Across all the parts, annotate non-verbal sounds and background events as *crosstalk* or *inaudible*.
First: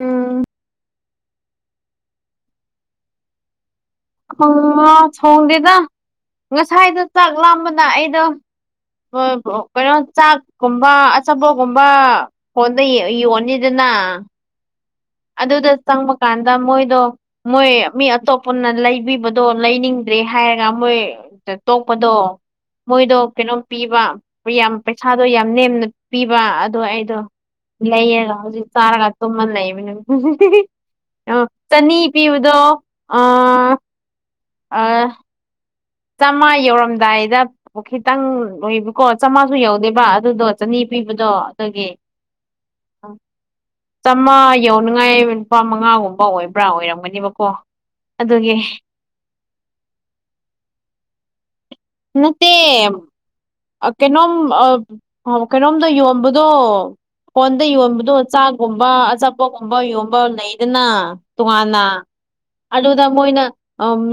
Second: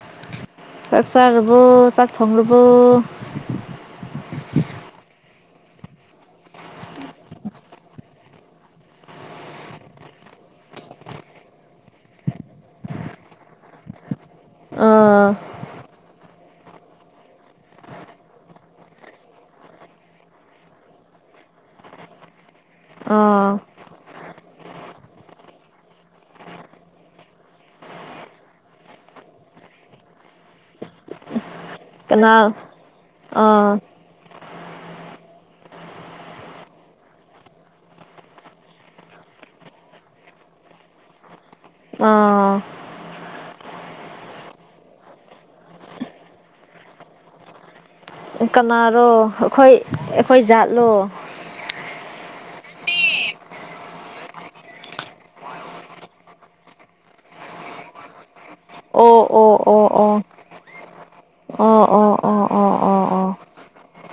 ꯎꯝ ꯆꯥꯛꯆꯥꯥ꯭ꯔꯕꯨꯣ ꯆꯥꯛ ꯊꯣꯡ꯭ꯔꯕꯨꯧ ꯣꯡ ꯊꯣꯡꯗꯦꯗ ꯉꯁꯥꯏꯗ ꯆꯥꯛ ꯂꯥꯝꯕꯅ ꯑꯩꯗꯣ ꯍ ꯀꯩꯅꯣ ꯆꯥꯛꯀꯨꯝꯕ ꯑꯆꯥꯄꯣꯠꯒꯨꯝꯕ ꯍꯣꯟꯗ ꯌꯣꯟꯅꯤꯗꯅ ꯑ ꯑꯥ ꯑꯗꯨꯗ ꯆꯪ ꯀꯥꯟꯗ ꯃꯣꯏꯗꯣ ꯃꯣꯏ ꯃꯤ ꯑꯇꯣꯞꯄꯅ ꯂꯩꯕꯤꯕꯗꯣ ꯂꯩꯅꯤꯡꯗ꯭ꯔꯦ ꯍꯥꯏꯔꯒ ꯃꯣꯏ ꯇꯣꯛꯄꯗꯣ ꯃꯣꯏꯗꯣ ꯑꯥ ꯀꯩꯅꯣꯝ ꯄꯤꯕ ꯌꯥꯝ ꯄꯩꯁꯥꯗꯣ ꯌꯥꯝ ꯅꯦꯝꯅ ꯄꯤꯕ ꯑꯗꯣ ꯑꯩꯗꯣ ꯂꯩꯌꯦꯒ ꯍꯧꯖꯤꯛ ꯆꯥꯔꯒ ꯇꯨꯝꯃ ꯂꯩꯕꯅ ꯗꯤ ꯑ ꯆꯅꯤ ꯀꯅꯥ ꯄꯤꯕꯗꯣ ꯑ ꯑꯥ ꯑ ꯆꯥꯝꯃꯉꯥ ꯌꯧꯔꯝꯗꯥꯏꯗ ꯈꯤꯇꯪ ꯑꯣꯏꯕꯀꯣ ꯆꯥꯃꯉꯥꯁꯨ ꯌꯧꯗꯦꯕ ꯑꯗꯨꯗꯣ ꯆꯅꯤ ꯕꯗꯣ ꯑꯥ ꯑ ꯆꯥꯝꯃꯥ ꯌꯧꯅꯤꯉꯥꯏ ꯂꯨꯄꯥ ꯃꯉꯥꯒꯨꯝꯕ ꯑꯣꯏꯕ꯭ꯔꯥ ꯑꯣꯏꯔꯝꯒꯅꯦꯕꯀꯣ ꯑꯗꯨꯒꯤ ꯀꯅꯥꯔꯣ ꯑꯩꯈꯣꯏ ꯑꯩꯈꯣꯏ ꯖꯥꯠꯂꯣ ꯅꯠꯇ ꯀꯩꯅꯣꯝ ꯀꯩꯅꯣꯝꯗ ꯌꯣꯟꯝꯕꯗꯣ ꯀꯣꯟꯗ ꯌꯣꯟꯕꯗꯣ ꯆꯥꯛꯒꯨꯝꯕ ꯑꯣ ꯑꯣ ꯑꯆꯥꯄꯒꯨꯝꯕ ꯑꯣ ꯑꯣ ꯌꯣꯟꯕ ꯂꯩꯗꯅ ꯑꯣ ꯇꯣꯉꯥꯟꯅ ꯑꯣ ꯑꯣ ꯑꯣ ꯑꯣ ꯑꯗꯨꯗ ꯑꯣ ꯃꯣꯏꯅ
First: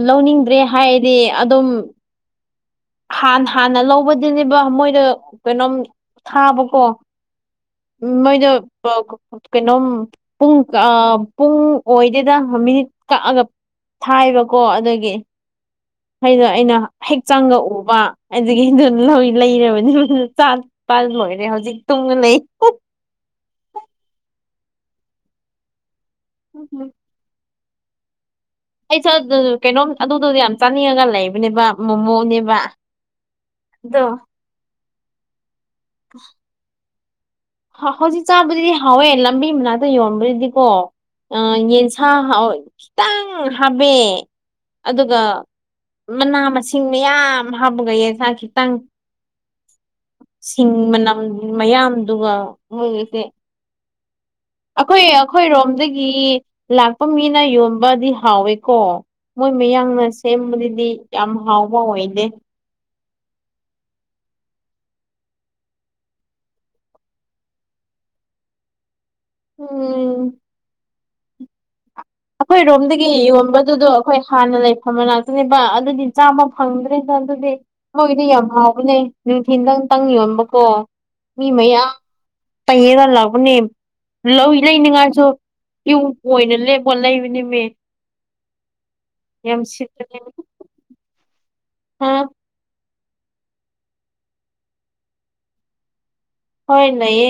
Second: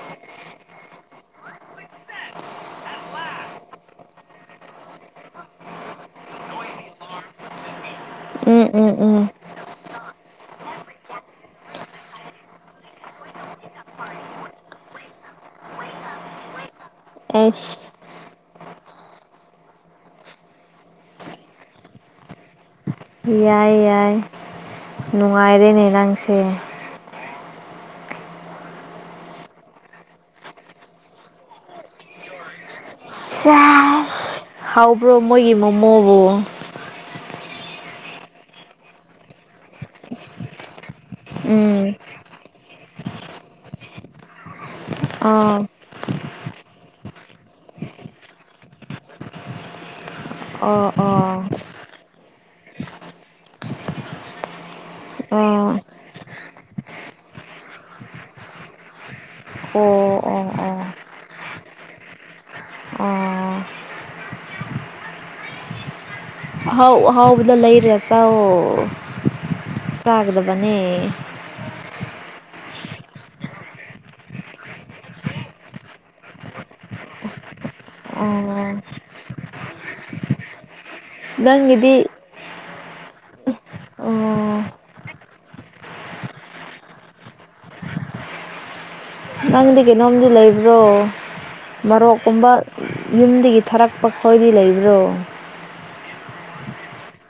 ꯂꯧꯅꯤꯡꯗ꯭ꯔꯦ ꯍꯥꯏꯗꯤ ꯑꯗꯨꯝ ꯍꯥꯟ ꯍꯥꯟꯅ ꯂꯧꯕꯗꯨꯅꯦꯕ ꯃꯣꯏꯗ ꯀꯩꯅꯣꯝ ꯊꯥꯕꯀꯣ ꯃꯣꯏꯗꯣ ꯎꯝ ꯎꯝ ꯎꯝ ꯀꯩꯅꯣꯝ ꯄꯨꯡ ꯄꯨꯡ ꯑꯣꯏꯗꯦꯗ ꯃꯤꯅꯤꯠ ꯀꯛꯑꯒ ꯊꯥꯏꯕꯀꯣ ꯑꯗꯒꯤ ꯑꯩꯅꯣ ꯑꯩꯅ ꯍꯛꯆꯥꯡꯒ ꯑꯩꯁ ꯎꯕ ꯑꯗꯨꯒꯤꯗ ꯂꯩꯔꯕꯅꯤ ꯆꯥ ꯄꯜ ꯂꯣꯏꯔꯦ ꯍꯧꯖꯤꯛ ꯇꯨꯡꯅ ꯂꯩ ꯌꯥꯏ ꯌꯥꯏ ꯅꯨꯡꯉꯥꯏꯔꯦꯅꯦ ꯅꯪꯁꯦ ꯑꯩꯁꯨꯦ ꯑꯗꯨ ꯀꯩꯅꯣꯝ ꯑꯗꯨꯗꯨꯗꯤ ꯌꯥꯝ ꯆꯥꯅꯤꯡꯉꯒ ꯂꯩꯕꯅꯦꯕ ꯃꯣꯃꯣꯅꯦꯕ ꯁꯦꯁ ꯑꯗꯣ ꯍꯥꯎꯕ꯭ꯔꯣ ꯃꯣꯏꯒꯤ ꯃꯣꯃꯣꯕꯨ ꯍꯧꯖꯤꯛ ꯆꯥꯕꯗꯨꯗꯤ ꯍꯥꯎꯋꯦ ꯂꯝꯕꯤ ꯃꯅꯥꯛꯇ ꯌꯣꯟꯕꯗꯨꯗꯤꯀꯣ ꯑ ꯎꯝ ꯌꯦꯟꯁꯥ ꯈꯤꯇꯪ ꯍꯥꯞꯄ ꯑꯗꯨꯒ ꯑꯥ ꯃꯅꯥ ꯃꯁꯤꯡ ꯃꯌꯥꯝ ꯍꯥꯞꯄꯒ ꯌꯦꯁ ꯈꯤꯇꯪ ꯁꯤꯡ ꯑꯣ ꯃꯅꯝ ꯑꯣ ꯃꯌꯥꯝꯗꯨꯒ ꯃꯣꯏꯒꯤꯁꯦ ꯑꯩꯈꯣꯏ ꯑꯣ ꯑꯣ ꯑꯩꯈꯣꯏꯔꯣꯝꯗꯒꯤ ꯂꯥꯛꯄ ꯃꯤꯅ ꯌꯣꯟꯕꯗꯤ ꯍꯥꯎꯋꯦꯀꯣ ꯃꯣꯏ ꯑꯣ ꯃꯌꯥꯡꯅ ꯑꯣ ꯁꯦꯝꯕꯗꯨꯗꯤ ꯑꯣ ꯌꯥꯝ ꯍꯥꯎꯕ ꯑꯣꯏꯗꯦ ꯥꯎ ꯍꯥꯎꯕꯗ ꯂꯩꯔꯦ ꯆꯥꯛ ꯎꯝ ꯆꯥꯒꯗꯕꯅꯦ ꯑꯩꯈꯣꯏ ꯔꯣꯝꯗꯒꯤ ꯌꯣꯟꯕꯗꯨꯗꯣ ꯑꯩꯈꯣꯏ ꯍꯥꯟꯅ ꯂꯩꯐꯝꯝꯕ ꯉꯥꯛꯇꯅꯦꯕ ꯑꯗꯨꯗꯤ ꯆꯥꯝꯃ ꯐꯪꯗ꯭ꯔꯦꯗ ꯑꯗꯨꯗꯤ ꯃꯣꯏꯒꯤꯗꯤ ꯌꯥꯝ ꯑꯣ ꯍꯥꯎꯕꯅꯦ ꯅꯨꯡꯊꯤꯟꯗꯪꯇꯪ ꯌꯣꯟꯕꯀꯣ ꯅꯪꯒꯤꯗꯤ ꯇꯌꯦꯡꯒ ꯂꯕꯅꯦ ꯂꯧꯏ ꯑꯣ ꯂꯩꯅꯤꯡꯉꯥꯏꯁꯨ ꯏꯨꯡ ꯀꯣꯏꯅ ꯍꯣꯠ ꯂꯩꯕꯅꯤꯃꯦ ꯅꯪꯗꯤ ꯀꯩꯅꯣꯝꯗꯤ ꯂꯩꯕ꯭ꯔꯣ ꯍꯥ ꯃꯔꯣꯛꯀꯨꯝꯕ ꯌꯨꯝꯗꯒꯤ ꯊꯥꯔꯛꯄ ꯈꯣꯏꯗꯤ ꯂꯩꯕ꯭ꯔꯣ ꯍꯣꯏ ꯅꯌꯦ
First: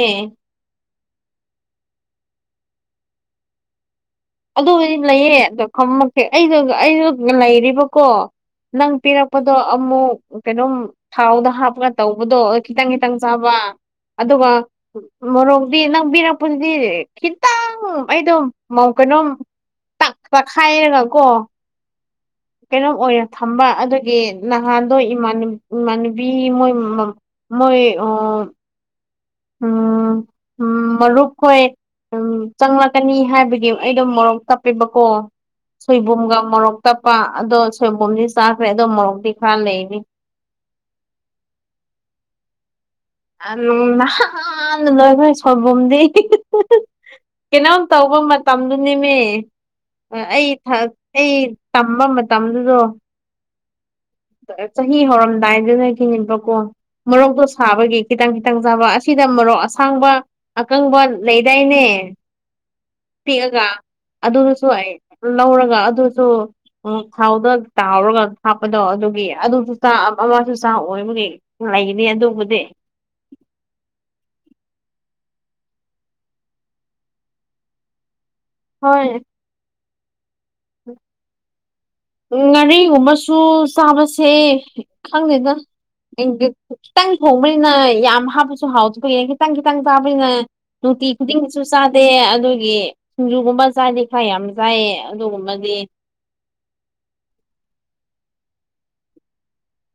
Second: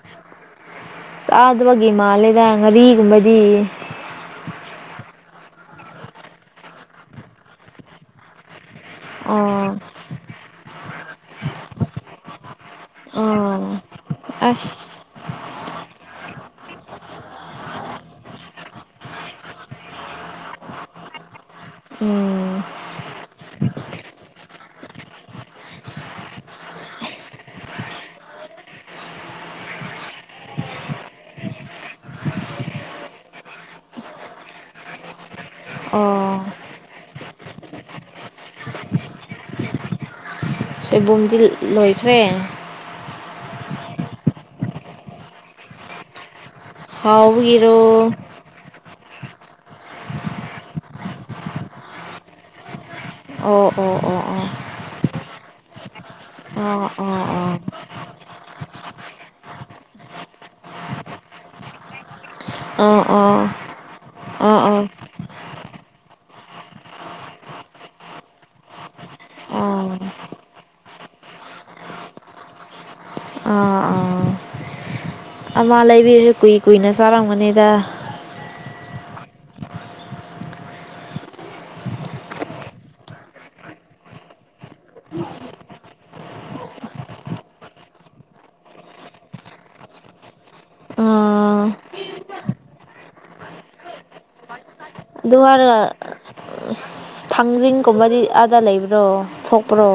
ꯑ ꯑꯗꯨꯕꯒꯦ ꯃꯥꯂꯦꯗ ꯉꯔꯤꯒꯨꯝꯕꯗꯤ ꯑꯗꯨꯕꯨꯗꯤ ꯂꯩꯌꯦ ꯑꯗꯣ ꯈꯪꯃꯛꯦ ꯑꯩ ꯑꯩꯁꯨ ꯂꯩꯔꯤꯕꯀꯣ ꯅꯪ ꯄꯤꯔꯛꯄꯗꯣ ꯑꯣ ꯑꯃꯨꯛ ꯀꯩꯅꯣꯝ ꯊꯥꯎꯗ ꯍꯥꯞꯄꯒ ꯇꯧꯕꯗꯣ ꯈꯤꯇꯪ ꯈꯤꯇꯪ ꯆꯥꯕ ꯑꯣ ꯑꯗꯨꯒ ꯑꯁ ꯃꯣꯔꯣꯛꯗꯤ ꯅꯪꯕꯤꯔꯛꯄꯗꯨꯗꯤ ꯈꯤꯇꯪ ꯑꯩ ꯑꯗꯨꯝ ꯀꯩꯅꯣꯝ ꯇꯛꯄ ꯈꯥꯏꯔꯒꯀꯣ ꯎꯝ ꯀꯩꯅꯣꯝ ꯑꯣꯏꯔꯣ ꯊꯝꯕ ꯑꯗꯨꯒꯤ ꯅꯍꯥꯟꯗꯣ ꯏꯃꯥꯟꯅꯨꯕꯤ ꯃꯣꯏ ꯃꯣꯏ ꯎ ꯎꯝ ꯎꯝ ꯃꯔꯨꯞꯈꯣꯏ ꯎꯝ ꯆꯪꯂꯛꯀꯅꯤ ꯍꯥꯏꯕꯒꯤ ꯑꯩꯗꯣ ꯃꯣꯔꯣꯛ ꯇꯞꯄꯦꯕꯀꯣ ꯁꯣꯏꯕꯨꯝꯒ ꯑꯣ ꯃꯣꯔꯣꯛ ꯇꯞꯄ ꯑꯗꯣ ꯁꯣꯏꯕꯨꯝꯗꯤ ꯆꯥꯈ꯭ꯔꯦ ꯑꯗꯣ ꯃꯣꯔꯣꯛꯇꯤ ꯈꯔ ꯂꯩꯅꯤ *inaudible* ꯁꯣꯏꯕꯨꯝꯗꯤ ꯂꯣꯏꯈ꯭ꯔꯦ ꯅꯍꯥꯟ ꯂꯣꯏꯈꯣꯏ ꯁꯣꯟꯕꯝꯗꯤ ꯀꯩꯅꯣꯝ ꯍꯥꯎꯕꯒꯤꯔꯣ ꯇꯧꯕ ꯃꯇꯝꯗꯨꯅꯦꯃꯦ ꯑꯩ ꯑꯩ ꯇꯝꯕ ꯃꯇꯝꯗꯨꯗꯣ ꯑꯣ ꯑꯣ ꯑꯣ ꯑꯣ ꯥꯏꯗ ꯉ ꯀꯅꯤꯕ ꯀꯣ ꯑꯣ ꯑꯣ ꯑꯣ ꯑꯣ ꯑꯣ ꯃꯔꯣꯔꯣꯛꯇꯣ ꯁꯥꯕꯒꯤ ꯈꯤꯇꯪ ꯈꯤꯇꯪ ꯆꯕ ꯑꯁꯤꯗ ꯃꯔꯣꯛ ꯑꯁꯥꯡꯕ ꯑꯀꯪꯕ ꯂꯩꯗꯥꯏꯅꯦ ꯍ ꯑꯥ ꯑꯣꯥ ꯑꯗꯨꯗꯨꯁꯨ ꯑꯩ ꯂꯧꯔꯒ ꯑꯗꯨꯁꯨ ꯎ ꯊꯥꯎꯗ ꯇꯥꯎꯔꯒ ꯍꯥꯞꯄ ꯑꯗꯣ ꯑꯗꯨꯒꯤ ꯑꯗꯨꯁꯨ ꯆꯥ ꯑꯣ ꯑꯃꯁꯨ ꯆꯥ ꯑꯣꯏꯕꯒꯤ ꯂꯩꯅꯤ ꯑꯗꯨꯕꯨꯗꯤ ꯑꯥ ꯑꯥ ꯑꯃ ꯂꯩꯕꯤꯔꯦ ꯀꯨꯏ ꯀꯨꯏꯅ ꯆꯥꯔꯝꯒꯅꯤꯗ ꯍꯣꯏ ꯎꯝ ꯎ ꯉꯥꯔꯤꯒꯨꯝꯕꯁꯨ ꯆꯥꯕꯁꯦ ꯈꯪꯗꯦꯗ ꯈꯤꯇꯪ ꯍꯣꯡꯕꯅꯤꯅ ꯌꯥꯝ ꯍꯥꯞꯄꯁꯨ ꯍꯥꯎꯇ ꯀꯅ ꯈꯤꯇꯪ ꯈꯤꯇꯪ ꯇꯥꯕꯅꯤꯅ ꯁꯨꯔꯇꯤ ꯈꯨꯗꯤꯡꯁꯨ ꯑꯥ ꯆꯥꯗꯦ ꯑꯗꯨꯒꯤ ꯁꯤꯡꯖꯨꯒꯨꯝꯕ ꯆꯥꯗꯦ ꯈꯔ ꯌꯥꯝ ꯆꯥꯏꯑ ꯍꯔꯒ ꯊꯥꯡꯖꯤꯡꯒꯨꯝꯕꯗꯤ ꯑꯥꯗ ꯂꯩꯕ꯭ꯔꯣ ꯊꯣꯛꯄ꯭ꯔꯣ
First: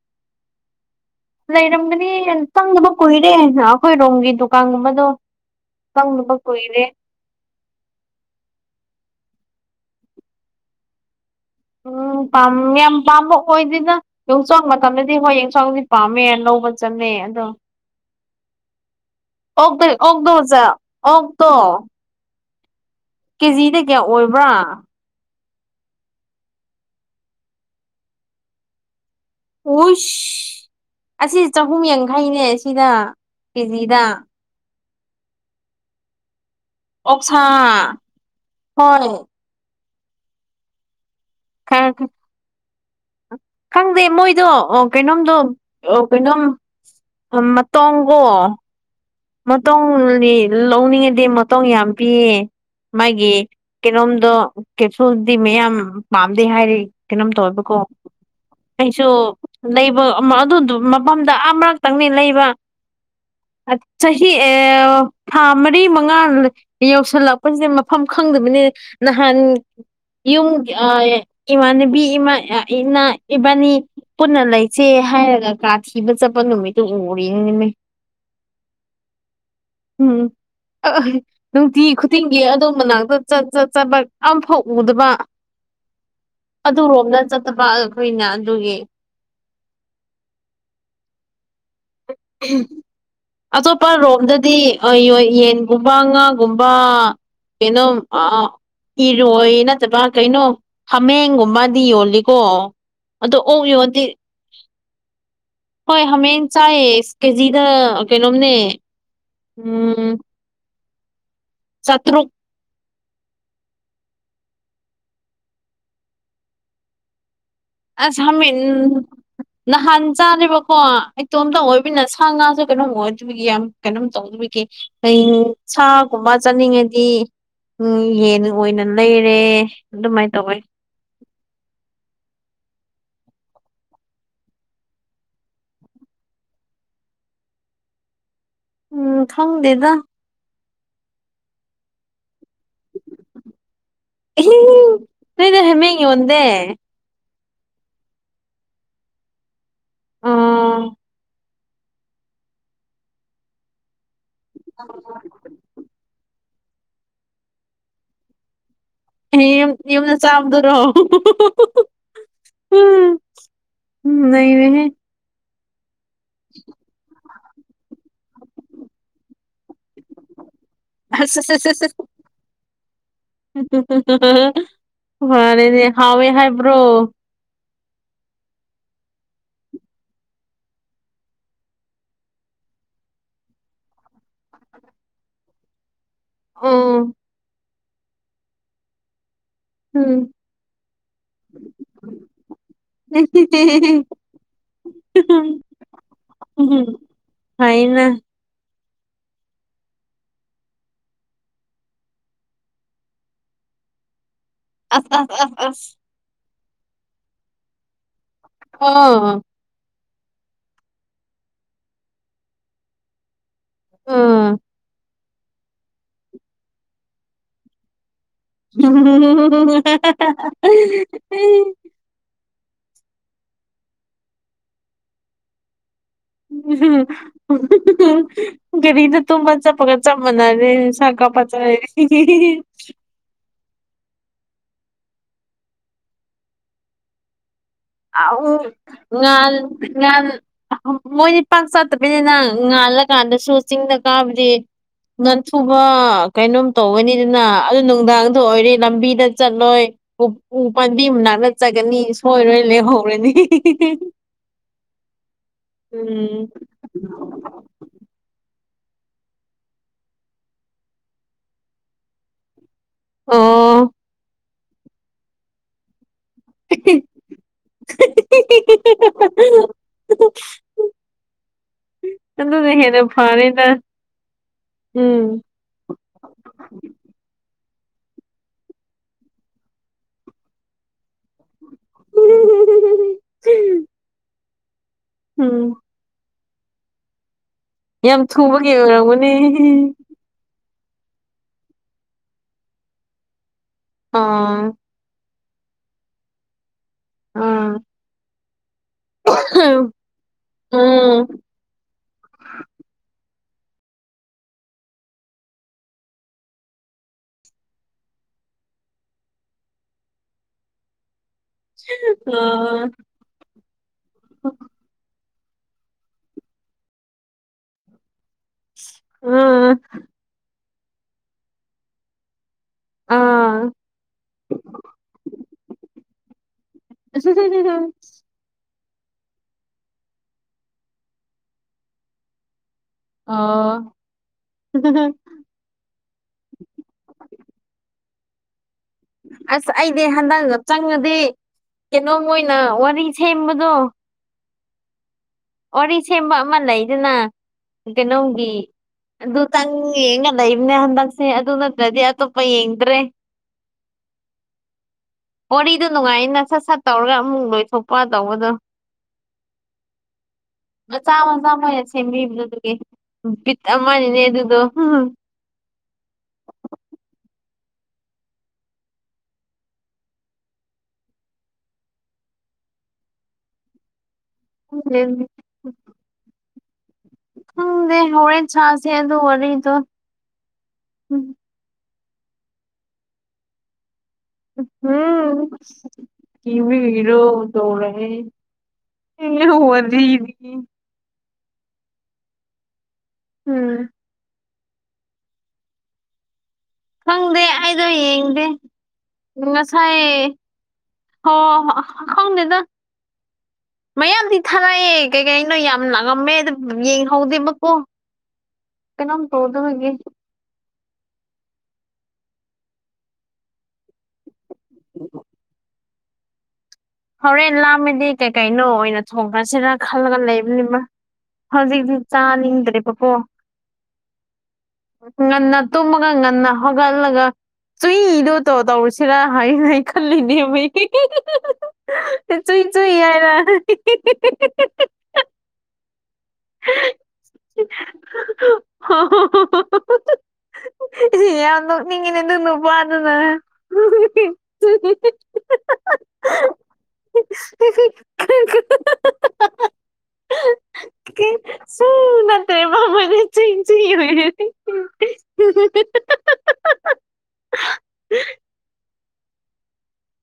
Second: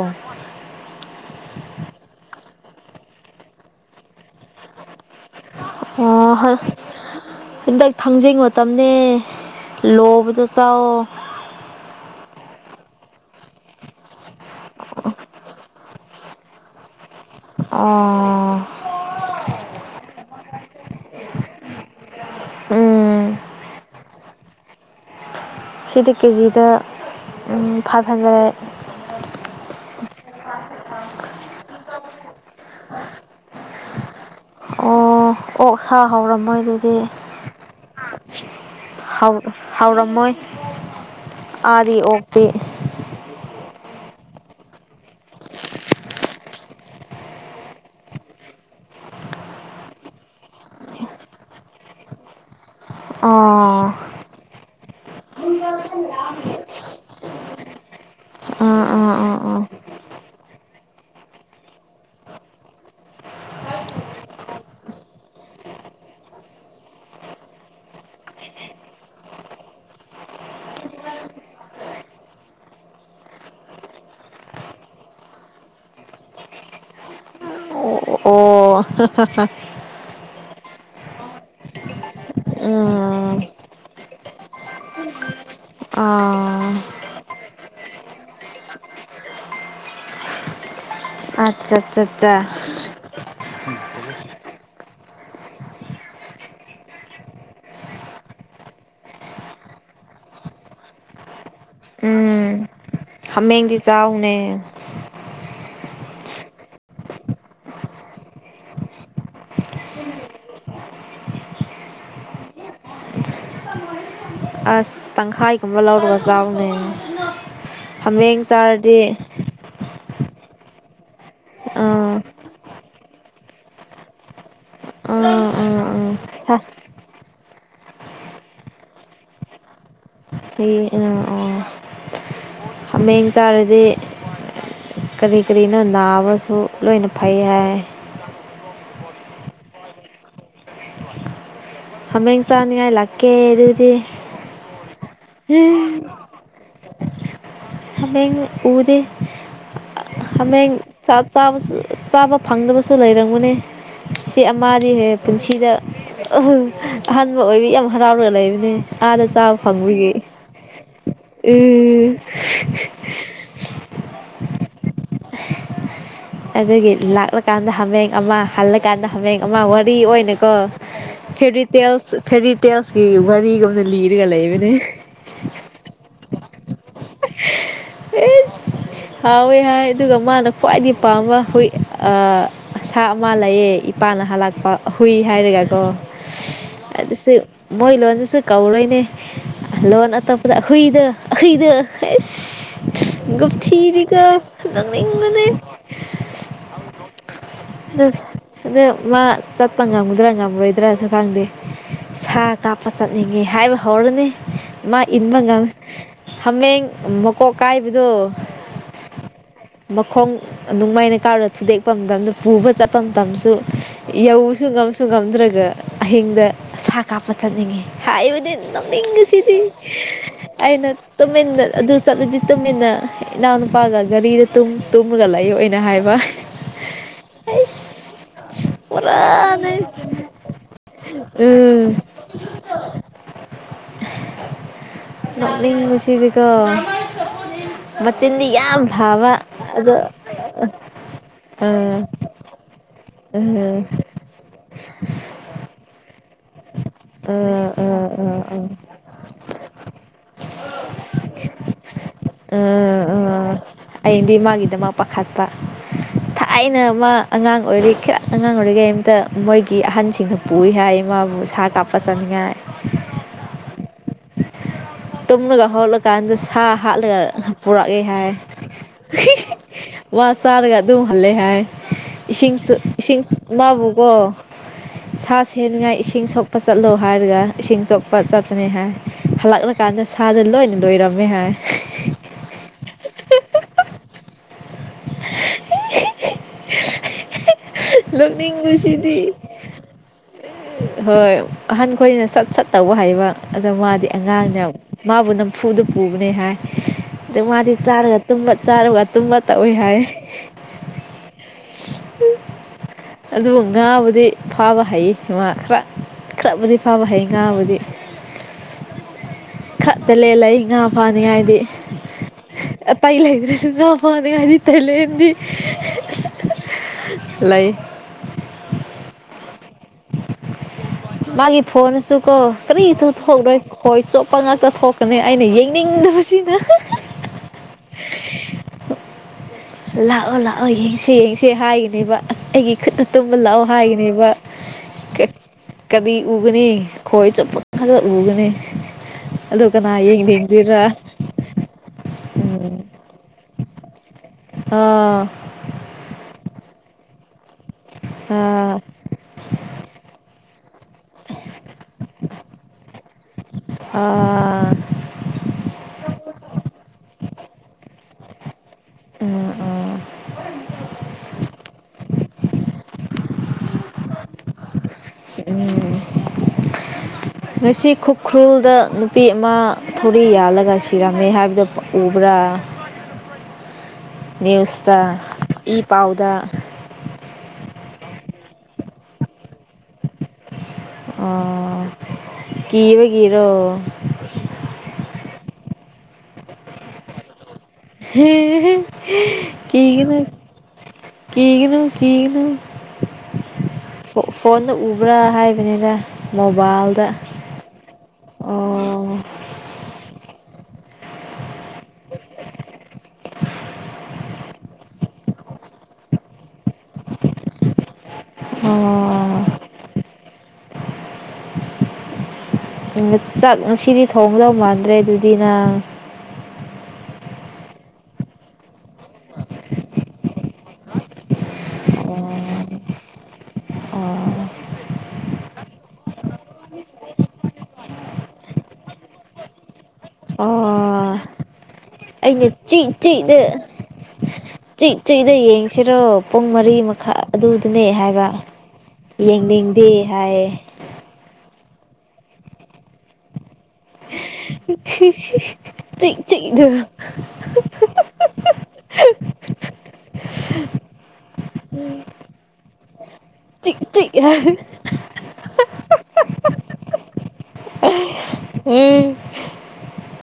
ꯂꯩꯔꯝꯒꯅꯤ ꯆꯪꯗꯅꯕ ꯀꯨꯏꯔꯦ ꯑꯩꯈꯣꯏꯔꯣꯝꯒꯤ ꯗꯨꯀꯥꯟꯒꯨꯝꯕꯗꯣ ꯑꯣ ꯆꯪꯗꯕ ꯀꯨꯏꯔꯦ ꯍꯟꯗꯛ ꯊꯥꯡꯖꯤꯡ ꯃꯇꯝꯅꯤꯅꯦ ꯂꯕ ꯇꯁꯑꯣ ꯑꯣ ꯝ ꯌꯥꯝ ꯄꯥꯝꯕ ꯑꯣꯏꯗꯅ ꯌꯣꯡꯆꯥꯡ ꯃꯇꯝꯗꯗꯤ ꯍꯣꯏ ꯌꯦꯟꯁꯥꯡꯗꯤ ꯄꯥꯝꯃꯦ ꯂꯧꯕ ꯆꯠꯃꯦꯩ ꯑꯗꯣ ꯑꯣ ꯑꯣ ꯑꯣꯛꯇ ꯍꯧꯖ ꯑꯣꯪꯛꯇ ꯎꯝ ꯀꯦꯖꯤꯗ ꯀꯌꯥ ꯑꯣꯏꯕ꯭ꯔꯥ ꯁꯤꯗꯤ ꯀꯦꯖꯤꯗ ꯐꯥꯏꯚ ꯍꯟꯗ꯭ꯔꯦꯠ ꯎꯁ ꯑꯁꯤ ꯆꯍꯨꯝ ꯌꯥꯡꯈꯩꯅꯦ ꯁꯤꯗ ꯀꯦꯖꯤꯗ ꯑꯣ ꯍꯥꯥꯎ ꯍꯥꯎꯔꯝꯃꯣꯏ ꯑꯣꯁꯥ ꯍꯅꯤ ꯍꯥꯎ ꯍꯥꯎꯔꯝꯃꯣꯏ ꯑꯥꯗꯤ ꯑꯣꯛꯇꯤ ꯈꯪꯗꯦ ꯃꯣꯏꯗꯣ ꯑꯣ ꯀꯩꯅꯣꯝꯗꯣ ꯑꯣ ꯀꯩꯅꯣꯝ ꯇꯣꯡꯕꯣ ꯃꯇꯧꯅꯤ ꯂꯧꯅꯤꯡꯉꯗꯤ ꯃꯇꯧ ꯌꯥꯝ ꯄꯤꯌꯦ ꯃꯥꯒꯤ ꯑꯣ ꯀꯩꯅꯣꯝꯗꯣ ꯀꯦꯁꯣꯜꯗꯤ ꯃꯌꯥꯝ ꯄꯥꯝꯗꯦ ꯍꯥꯏꯔꯤ ꯀꯩꯅꯣꯝ ꯇꯧꯋꯦꯕꯀꯣ ꯑꯣ ꯑꯥ ꯑꯥ ꯑꯩꯁꯨ ꯑꯥ ꯑꯥ ꯂꯩꯕ ꯑꯗꯨ ꯃꯐꯝꯗ ꯑ ꯃꯔꯛꯇꯪꯅꯤ ꯂꯩꯕ ꯑ ꯆꯍꯤ ꯊꯥ ꯃꯔꯤ ꯃꯉꯥ ꯌꯧꯁꯤꯜꯂꯛꯄꯁꯤꯗ ꯃꯐꯝ ꯈꯪꯗꯕꯅꯤ ꯅꯍꯥꯟ ꯌꯨꯝ ꯏꯃꯥꯟꯅꯕꯤꯃ ꯏ ꯏꯕꯥꯅꯤ ꯄꯨꯟꯅ ꯂꯩꯁꯦ ꯍꯥꯏꯔꯒ ꯀꯥꯊꯤꯕ ꯆꯠꯄ ꯅꯨꯃꯤꯠꯇꯨ ꯎꯔꯤꯅꯤꯅꯤ ꯑꯣ ꯑꯣ ꯎꯝ ꯑ ꯅꯨꯡꯇꯤ ꯈꯨꯗꯤꯡꯒꯤ ꯑꯗꯣꯝ ꯃꯅꯥꯛꯇ ꯎꯝ ꯆꯠ ꯆꯠ ꯆꯠꯄ ꯌꯥꯝꯐꯥꯎ ꯎꯗꯕ ꯑꯥ ꯑꯗꯨꯔꯣꯝꯗ ꯆꯠꯇꯕ ꯑꯩꯈꯣꯏꯅ ꯑꯗꯨꯒꯤ ꯑꯆꯥ ꯑꯆꯥ ꯑ ꯑꯇꯣꯞꯄ ꯔꯣꯝꯗꯗꯤ ꯌꯦꯟꯒꯨꯝꯕ ꯉꯥꯒꯨꯝꯕ ꯀꯅꯣ ꯑ ꯏꯔꯣꯏ ꯅꯠꯇ꯭ꯔ ꯀꯩꯅꯣ ꯍꯥꯃꯦꯡꯒꯨꯝꯕꯗꯤ ꯌꯣꯜꯂꯤꯀꯣ ꯎꯝ ꯑꯗꯣ ꯑꯣ ꯍꯥꯃꯦꯡꯗꯤ ꯌꯣꯗꯤ ꯆꯥꯎꯅꯦ ꯍꯣꯏ ꯍꯥꯃꯦꯡ ꯆꯥꯏꯌꯦ ꯀꯦꯖꯤꯗ ꯀꯩꯅꯣꯝꯅꯦ ꯎꯝ ꯆꯇ꯭ꯔꯨ ꯑꯁ ꯇꯪꯈꯥꯏꯒꯨꯝꯕ ꯂꯧꯔꯒ ꯆꯥꯎꯅꯦ ꯍꯥꯃꯦꯡ ꯑꯁꯃꯤ ꯆꯥꯔꯗꯤ ꯅꯍꯥꯟ ꯆꯥꯗꯦꯕꯀꯣ ꯑꯩꯇꯣꯝꯇ ꯑꯣꯏꯕꯅ ꯑꯥ ꯁꯥ ꯉꯥꯁꯨ ꯀꯩꯅꯣꯝ ꯑꯣꯏꯗꯒꯤ ꯌꯥꯝ ꯀꯩꯅꯣꯝ ꯇꯧꯗꯒꯤ ꯑꯥ ꯑꯥ ꯑꯥ ꯁꯥꯒꯨꯝꯕ ꯁꯥ ꯆꯠꯅꯤꯡꯉꯗꯤ ꯎꯝ ꯌꯦꯟ ꯑꯣꯏꯅ ꯂꯩꯔꯦ ꯑꯗꯨꯃꯥꯏ ꯇꯧꯋꯦ ꯃꯌꯦꯡ ꯆꯥꯔꯗꯤ ꯀꯔꯤ ꯀꯔꯤꯅꯣ ꯅꯥꯕꯁꯨ ꯂꯣꯏꯅ ꯐꯩ ꯍꯥꯏ ꯎꯝ ꯊꯪꯗꯦꯗ ꯍꯃꯦ ꯆꯥꯗꯤꯉ ꯂꯀꯦꯗꯤ ꯅꯣꯏꯗ ꯍꯩꯃꯦꯡ ꯌꯣꯟꯗꯦ ꯃꯦ ꯎꯗ ꯑꯣ ꯍꯥꯃꯦꯡꯥꯁꯨ ꯆꯥꯕ ꯐꯪꯗꯕꯁꯨ ꯂꯩꯔꯝꯒꯅꯤ ꯁꯤ ꯑꯃꯍꯦꯛ ꯄꯨꯟꯁꯤꯗ ꯑꯍꯥꯟꯕ ꯑꯣꯏꯕ ꯌꯥꯝ ꯍꯔꯥꯎꯔꯒ ꯂꯩꯕꯅꯦ ꯑꯥꯗ ꯆꯥꯕ ꯌꯨꯝ ꯐꯪꯕꯒꯤ ꯌꯨꯝꯗ ꯆꯥꯕꯗꯨꯔꯣ ꯎꯝ ꯅꯅꯦ ꯑꯗꯨꯗꯒꯤ ꯂꯥꯛꯂꯀꯥꯟꯗ ꯍꯥꯃꯦꯡ ꯑꯃ ꯍꯜꯂꯀꯥꯟꯗ ꯍꯥꯃꯦꯡ ꯑꯃ ꯋꯥꯔꯤ ꯑꯣꯏꯅꯀꯣ ꯑꯁ ꯑꯁ ꯑꯁ ꯑꯁ ꯐꯦꯔꯤꯇꯦꯜꯁ ꯐꯦꯔꯤꯇꯦꯜꯁꯀꯤ ꯋꯥꯔꯤꯒꯨꯝꯗ ꯂꯤꯔꯒ ꯂꯩꯕꯅꯦ ꯐꯔꯦꯅꯦ ꯍꯥꯎꯋꯦ ꯍꯥꯏꯕ꯭ꯔꯣ ꯑꯦꯁ ꯍꯥꯎꯋꯦ ꯍꯥꯏ ꯑꯗꯨꯒ ꯃꯥꯅ ꯈ꯭ꯋꯥꯏꯗꯒꯤ ꯄꯥꯝꯕ ꯍꯣꯏ ꯁꯥ ꯑꯃ ꯂꯩꯌꯦ ꯄꯥꯥꯟ ꯅꯍꯂꯥꯛꯄ ꯍꯨꯏ ꯍꯥꯏꯔꯒꯀꯣ ꯑꯣ ꯑꯗꯤꯁꯨ ꯃꯣꯏ ꯂꯗꯁꯨ ꯀꯧꯔꯣꯏꯅꯦ ꯂꯣꯟ ꯎꯝ ꯑꯇꯣꯄꯗꯈꯨꯗ ꯑꯈꯣꯏꯗ ꯑꯦꯁ ꯊꯤꯔꯒ ꯑꯗꯨꯉꯅꯦ ꯎꯝ ꯑ ꯑꯗꯨꯗ ꯃꯥ ꯆꯠꯄ ꯉꯝꯒꯗ꯭ꯔꯥ ꯉꯝꯔꯣꯏꯗ꯭ꯔꯁꯨ ꯈꯪꯗꯦ ꯁꯥ ꯀꯥꯞꯄ ꯆꯠꯅꯤꯡꯉꯦ ꯍꯥꯏꯕ ꯍꯧꯔꯅꯤ ꯑ ꯃꯥ ꯑ ꯏꯟꯕ ꯉꯝ ꯑ ꯑ ꯍꯥꯃꯦꯡ ꯃꯀꯣꯛ ꯀꯥꯏꯕꯗꯣ ꯑꯥ ꯃꯈꯣꯡ ꯅꯨꯡꯃꯥꯏꯅ ꯀꯥꯔꯗ ꯊꯨꯗꯦꯛꯄ ꯃꯇꯝꯗ ꯄꯨꯕ ꯆꯠꯄ ꯃꯇꯝꯁꯨ ꯑꯁ ꯌꯧꯁꯨ ꯉꯝꯁꯨ ꯉꯝꯗ꯭ꯔꯒ ꯑꯍꯤꯡꯗ ꯁꯥ ꯀꯥꯞꯄ ꯆꯠꯅꯤꯡꯉꯤ ꯍꯥꯏꯕꯗꯤ ꯑꯣ ꯇꯨꯝꯅꯤꯡꯒꯁꯤꯗꯤ ꯑꯩꯅ ꯇꯨꯃꯤꯟꯗ ꯑꯗꯨ ꯆꯠꯂꯗꯤ ꯃꯇꯨꯡꯨ ꯏꯟꯅ ꯏꯅꯥꯎꯅꯨꯄꯥꯒ ꯒꯥꯔꯤꯗ ꯇꯨꯝꯃꯒ ꯂꯩꯌ ꯑꯣꯏꯅ ꯍꯥꯏꯕ ꯎꯝ ꯍꯝ ꯑ ꯀꯔꯤꯗ ꯇꯨꯝ ꯆꯄꯒ ꯆꯃꯅꯦ ꯁꯀꯥ ꯄꯇ꯭ꯔ ꯎꯝ *unintelligible* *unintelligible* ꯅꯂꯤ ꯃꯁꯤꯁꯤꯕꯤꯀ ꯃꯆꯤꯟꯗꯤ ꯌꯥꯝ ꯐꯕ ꯉꯥꯟ ꯑꯣ ꯉꯥꯟ ꯎꯝ ꯉꯥꯜꯂ ꯀꯥꯟꯗꯁꯨ ꯎꯝ ꯆꯤꯡꯗ ꯀꯥꯕꯗꯤ ꯉꯟꯊꯨꯕ ꯀꯩꯅꯣꯝ ꯎꯝ ꯇꯧꯒꯅꯤꯗꯅ ꯎꯝ ꯑꯗꯨ ꯎꯝ ꯅꯨꯡꯗꯥꯡꯗ ꯎꯝ ꯑꯣꯏꯔꯦ ꯂꯝꯕꯤꯗ ꯆꯠꯂꯣꯏ ꯎ ꯄꯥꯕꯤ ꯅꯠꯆꯒꯅꯤ ꯁꯣꯏꯔꯣꯏ ꯂꯩꯍꯧꯔꯅꯤ ꯑꯗꯤ ꯃꯥꯒꯤꯗꯃꯛ ꯄꯥꯈꯠꯄ ꯎꯝ ꯊꯥꯏꯅ ꯃꯥ ꯑꯉꯥꯡ ꯑꯣꯏꯔꯤ ꯈꯤꯇꯪ ꯑꯉꯥꯡ ꯑꯣꯏꯔꯤꯒꯩ ꯑꯇ ꯃꯣꯏꯒꯤ ꯑꯍꯟꯁꯤꯡꯅ ꯄꯨꯏ ꯍꯥꯏ ꯏꯃꯕꯨ ꯁꯥ ꯀꯥꯞꯄ ꯆꯠꯅꯤꯡꯉꯥꯏ ꯑꯣ ꯇꯨꯝꯂꯒ ꯍꯧꯣꯠꯂꯀꯥꯟꯗ ꯁꯥ ꯍꯥꯠꯂꯒ ꯄꯨꯔꯛꯑꯦ ꯍꯥꯏ ꯊ ꯋꯥ ꯆꯥꯔꯒ ꯑꯗꯨꯝ ꯍꯜꯂꯦ ꯍꯥꯏ ꯑꯗꯨꯅ ꯏꯁꯤꯡꯁꯨ ꯍꯦꯟꯅ ꯏꯁꯤꯡ ꯐꯔꯦꯗ ꯃꯥꯕꯨꯀꯣ ꯎꯝ ꯁꯥ ꯁꯟꯅꯅꯨꯡꯉꯥꯏ ꯏꯁꯤꯡ ꯆꯣꯛꯄ ꯆꯠꯂꯣ ꯍꯥꯏꯔꯒ ꯏꯁꯤꯡ ꯆꯣꯛꯄ ꯆꯠꯄꯅꯤ ꯍꯥꯏ ꯍꯜꯂꯛꯂꯀꯥꯟꯗ ꯁꯥꯗ ꯂꯣꯏꯅ ꯂꯣꯏꯔꯕ ꯕꯤꯍꯔ ꯎꯝ ꯌꯥꯝ ꯊꯨꯕꯒꯤ ꯑꯣꯏꯔꯝꯒꯅꯤ ꯂꯧꯣꯛꯅꯤꯡꯒꯨꯁꯤꯗꯤ ꯍꯣꯏ ꯑꯍꯟꯈꯣꯏꯅ ꯁꯠ ꯁꯠꯇꯧꯕ ꯍꯥꯏꯩꯕ ꯑꯗꯣ ꯃꯥꯗꯤ ꯑꯥ ꯑꯉꯥꯡꯅꯦ ꯃꯥꯕꯨ ꯅꯝ ꯐꯨꯗ ꯄꯨꯕꯅꯦ ꯍꯥꯏ ꯑꯗꯩ ꯑꯥ ꯃꯥꯗꯤ ꯆꯥꯔꯒꯨꯝꯕ ꯆꯥꯔꯒ ꯇꯛꯑꯣꯏ ꯍꯥꯏ ꯎꯝ ꯑꯗꯨ ꯉꯥꯕꯨꯗꯤ ꯐꯥꯕ ꯍꯩ ꯉꯥ ꯈꯔ ꯈꯔꯕꯨꯗꯤ ꯐꯕ ꯍꯩ ꯉꯥꯕꯨꯗꯤ ꯈꯠꯇ ꯂ ꯂꯩ ꯂꯩ ꯉ ꯐꯥꯅꯤ ꯗꯤ ꯑꯥ ꯄꯥꯏ ꯂꯩꯗ꯭ꯔꯔꯤꯁꯤꯅꯣ ꯐꯣꯟꯅꯒꯅꯤ ꯇ ꯂꯩꯗꯤ ꯂꯩ ꯑꯥ ꯃꯥꯒꯤ ꯐꯣꯟꯣꯟ ꯆꯨ ꯀꯣ ꯀꯔꯤꯁꯨ ꯑꯥ ꯊꯣꯛꯂꯣꯏ ꯍꯣꯏ ꯆꯣꯞꯄ ꯉꯥꯛꯇ ꯊꯣꯛꯀꯅꯤ ꯑꯩꯅ ꯌꯦꯡꯅꯤꯡꯗꯕꯁꯤꯅ ꯗ ꯂꯥꯛꯑꯣ ꯂꯥꯛꯑꯣ ꯌꯦꯡꯁꯦ ꯌꯦꯡꯁꯦ ꯍꯥꯏꯈꯤꯅꯦꯕ ꯑꯩꯒꯤ ꯇꯨꯝꯕ ꯂꯥꯛꯑꯣ ꯑꯣ ꯍꯥꯏꯅꯦꯕ ꯀꯗꯤ ꯎꯒꯅꯤ ꯈꯣꯣꯏ ꯆꯄ ꯀ ꯎꯒꯅꯤ ꯑꯗꯨ ꯑꯁ ꯀꯅꯥ ꯑꯩꯗꯤ ꯍꯟꯗꯛ ꯌꯦꯡꯅꯤꯡꯗꯣꯏꯔꯥ ꯆꯪꯉꯗꯤꯦ ꯀꯩꯅꯣ ꯃꯣꯏꯅ ꯎꯝ ꯋꯥꯔꯤ ꯁꯦꯝꯕꯗꯣ ꯑꯥ ꯋꯥꯔꯤ ꯁꯦꯝꯕ ꯑꯃ ꯂꯩꯗꯅ ꯀꯩꯅꯣꯝꯒꯤ ꯑꯥ ꯑꯗꯨꯇꯪ ꯌꯦꯡꯅ ꯂꯩꯕꯅꯦ ꯍꯟꯗꯛꯁꯦ ꯑꯗꯨ ꯅꯠꯇ꯭ꯔꯗꯤ ꯑꯇꯣꯞꯄ ꯌꯦꯡꯗ꯭ꯔꯦ ꯑꯥ ꯋꯥꯔꯤꯗ ꯅꯨꯡꯉꯥꯏꯅ ꯁꯠ ꯁꯠ ꯇꯧꯔꯒ ꯑꯃꯨꯛ ꯂꯣꯏꯊꯣꯛꯄ ꯇꯧꯕꯗꯣ ꯑ ꯃꯆꯥ ꯃꯆꯥ ꯃꯣꯏꯅ ꯁꯦꯝꯕꯤꯕꯗꯨ ꯑꯗꯨꯒꯤꯠ ꯑꯃꯅꯤꯅꯦ ꯑꯗꯨꯗꯣ ꯅꯦ ꯉꯁꯤ ꯈꯨꯈ꯭ꯔꯨꯜꯗ ꯅꯨꯄꯤ ꯑꯃ ꯊꯧꯔꯤ ꯌꯥꯜꯂꯒ ꯁꯤꯔꯝꯃꯦ ꯍꯥꯏꯕꯗꯨ ꯎꯕ꯭ꯔꯥ ꯑ ꯅ꯭ꯌꯨꯁꯇ ꯏ ꯄꯥꯎꯗ ꯎ ꯗꯦ ꯍꯔꯦ ꯆꯥꯁꯦ ꯑ ꯑꯗꯨ ꯋꯥꯔꯤꯔꯤꯗꯨ ꯑ ꯀꯕꯒꯤꯔꯣ ꯀꯃꯤꯔꯣ ꯇꯔ ꯀꯒꯅꯣ ꯀꯒꯅꯣ ꯎꯝ ꯐꯣꯟꯅ ꯎꯕ꯭ꯔꯥ ꯍꯥꯏꯕꯅꯤꯅ ꯈꯪꯗꯦ ꯑꯩꯗꯣ ꯌꯦꯡꯗꯦ ꯎꯝ ꯉꯁꯥꯏ ꯍ ꯈꯪꯗꯦꯗ ꯃꯌꯥꯗꯤ ꯊꯔꯛꯑꯦ ꯀꯩꯀꯩꯩꯅꯣ ꯌꯥꯝ ꯂꯥꯡꯉꯝꯃꯦ ꯑꯗꯨ ꯌꯦꯡꯍꯧꯗꯦꯕꯀꯣ ꯀꯩꯅ ꯑꯣ ꯀꯣꯗ ꯍꯥꯏꯒ ꯆꯥꯛ ꯉꯁꯤꯗꯤ ꯊꯣꯡꯒꯗꯧ ꯃꯥꯟꯗ꯭ꯔꯦ ꯑꯗꯨꯗꯤ ꯅꯪ ꯍꯣꯔꯦꯟ ꯂꯥꯃꯤꯗꯤ ꯀꯩ ꯀꯩꯅꯣ ꯑꯣꯏꯅ ꯊꯣꯡꯈ꯭ꯔꯁꯤꯔꯥ ꯈꯜꯂꯒ ꯂꯩꯕꯅꯤꯃ ꯍꯧꯖꯤꯛꯇꯤ ꯆꯥꯅꯤꯡꯗ꯭ꯔꯦꯕꯀꯣ ꯉꯟꯅ ꯇꯨꯝꯃꯒ ꯉꯅꯥ ꯍꯒꯑꯂꯒ ꯆꯏꯗꯣ ꯇꯧ ꯇꯧꯔꯨꯁꯤꯔꯥ ꯍꯥꯏꯅ ꯈꯜꯂꯤꯅꯦ ꯑꯣ ꯑꯩꯅ ꯆꯤꯛ ꯆꯤꯗ ꯆꯤꯛ ꯆꯨꯏꯗ ꯌꯦꯡꯁꯤꯔꯣ ꯄꯨꯡ ꯃꯔꯤ ꯃꯈꯥ ꯑꯗꯨꯗꯅꯦ ꯍꯥꯏꯕ ꯌꯦꯡꯅꯤꯡꯗꯦ ꯍꯥꯏ ꯏꯉꯅ ꯑꯗꯨꯣꯅ ꯄ ꯑꯗꯨꯅ ꯆ ꯆ *unintelligible* ꯎꯝ ꯁꯨ ꯅꯠꯇꯦ ꯃꯥ ꯃꯅꯦ ꯆꯤ ꯆꯤꯛ ꯎꯝ